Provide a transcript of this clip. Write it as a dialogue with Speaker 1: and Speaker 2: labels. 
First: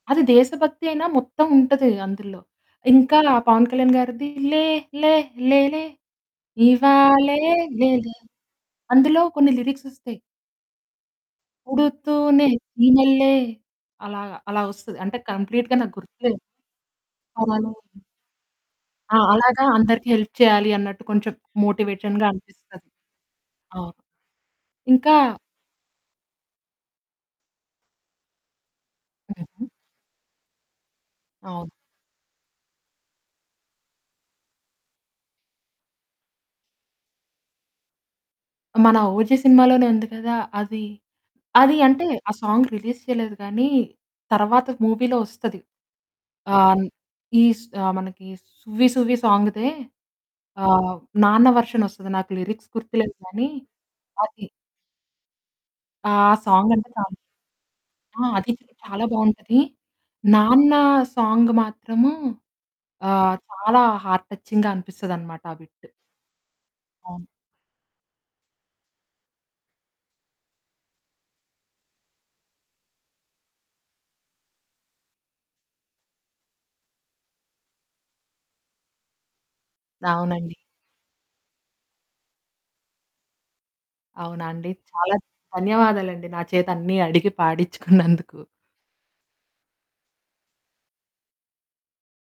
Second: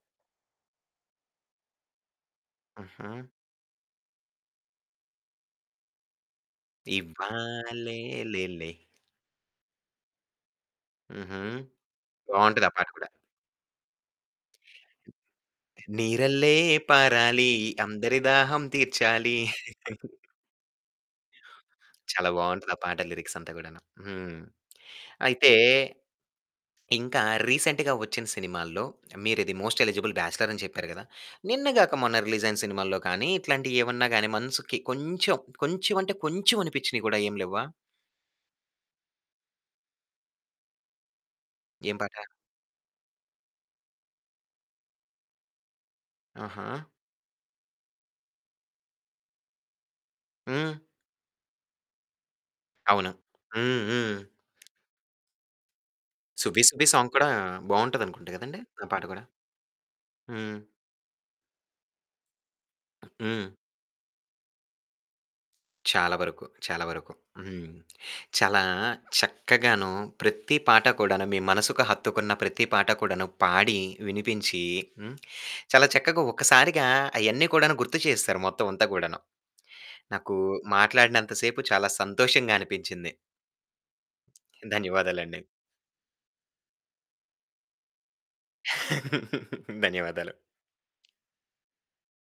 Speaker 1: అది దేశభక్తియైనా మొత్తముంటది అందులో.
Speaker 2: హుహు.
Speaker 1: ఇంకా పవన్ కళ్యాణ్ గారిది లే లే లే లే, ఇవ్వాలే
Speaker 2: ఇవ్వాలే
Speaker 1: లేలే
Speaker 2: లే లే
Speaker 1: అందులో కొన్ని లిరిక్సొ‌స్తాయి.
Speaker 2: హుహు.
Speaker 1: పుడుతూనే
Speaker 2: బావుంటది ఆ పాట కూడా.
Speaker 1: ఈనెల్లే అలాగ అలా ఒస్తది. అంటే కంప్లీట్‌గా నాకు గుర్తులేదు.
Speaker 2: నీరల్లే పారాలి
Speaker 1: అవును.
Speaker 2: అందరి దాహం
Speaker 1: ఆ
Speaker 2: తీర్చాలి.
Speaker 1: అలాగ అందరికి హెల్ప్ చేయాలి అన్నట్టు కొంచెం మోటివేషన్‌గా
Speaker 2: చాలా బావుంటది ఆ
Speaker 1: అనిపిస్తది.
Speaker 2: పాట లిరిక్సంత కూడాను.
Speaker 1: అవును.
Speaker 2: హ్మ్.
Speaker 1: ఇంకా
Speaker 2: అయితే, ఇంకా రీసెంట్‌గా ఒచ్చిన సినిమాల్లో మీరిది
Speaker 1: హుహు.
Speaker 2: "మోస్ట్ ఎలిజిబుల్ బ్యాచ్‌లర్" అని చెప్పారు గదా! నిన్న
Speaker 1: అవును.
Speaker 2: గాక మొన్న రిలీజయిన సినిమాల్లో కాని ఇట్లాంటియేమన్నా గాని మనసుకి కొంచెం కొంచెం అంటే కొంచెం అనిపిచ్చినియి కూడా ఏమి లేవ్వా?
Speaker 1: మన "ఓజి" సినిమాలోనే ఉంది కదా! అది. అది
Speaker 2: ఏం
Speaker 1: అంటే
Speaker 2: పాట?
Speaker 1: ఆ సాంగ్ రిలీజ్ చేయలేదు కానీ, తరువాత మూవీలో ఒస్తది.
Speaker 2: ఆహా!
Speaker 1: ఆహ్, ఈ మనకి 'సువ్వి సువ్వి' సాంగ్‌దే ఆ
Speaker 2: హ్మ్.
Speaker 1: నాన్న వర్షన్ ఒస్తది నాకు లిరిక్స్
Speaker 2: అవును.
Speaker 1: గుర్తులేదు కానీ.
Speaker 2: హ్మ్. హ్మ్.
Speaker 1: అది ఆ
Speaker 2: సువ్వి సువ్వి
Speaker 1: సాంగంటే
Speaker 2: సాంగ్ కూడా
Speaker 1: చాలిష్టం. ఆ!
Speaker 2: బావుంటదనుకుంట
Speaker 1: అది
Speaker 2: కదండీ? ఆ పాట
Speaker 1: చాలా
Speaker 2: కూడా.
Speaker 1: బావుంటది.
Speaker 2: హ్మ్.
Speaker 1: నాన్న సాంగ్ మాత్రము ఆ
Speaker 2: హ్మ్.
Speaker 1: చాలా హార్ట్ టచింగ్‌గా అనిపిస్తదన్నమాట ఆ బిట్.
Speaker 2: చాలా వరకు, చాలా వరకు
Speaker 1: అవును.
Speaker 2: హ్మ్. చాలా చక్కగాను ప్రతి పాట కూడాను మీ మనసుకు హత్తుకున్న ప్రతి పాట కూడాను పాడి, వినిపించి హ్మ్. చాలా చక్కగా ఒక్కసారిగా అయన్ని కూడాను గుర్తు చేసేసారు మొత్తమంతా కూడాను. నాకు
Speaker 1: అవునండి.
Speaker 2: మాట్లాడినంత సేపు చాలా సంతోషంగా అనిపించింది.
Speaker 1: అవునా అండి! చాలా
Speaker 2: ధన్యవాదాలండి.
Speaker 1: ధన్యవాదాలండి. నా చేత అన్నీ అడిగి పాడిచ్చుకున్నందుకు.
Speaker 2: ధన్యవాదాలు.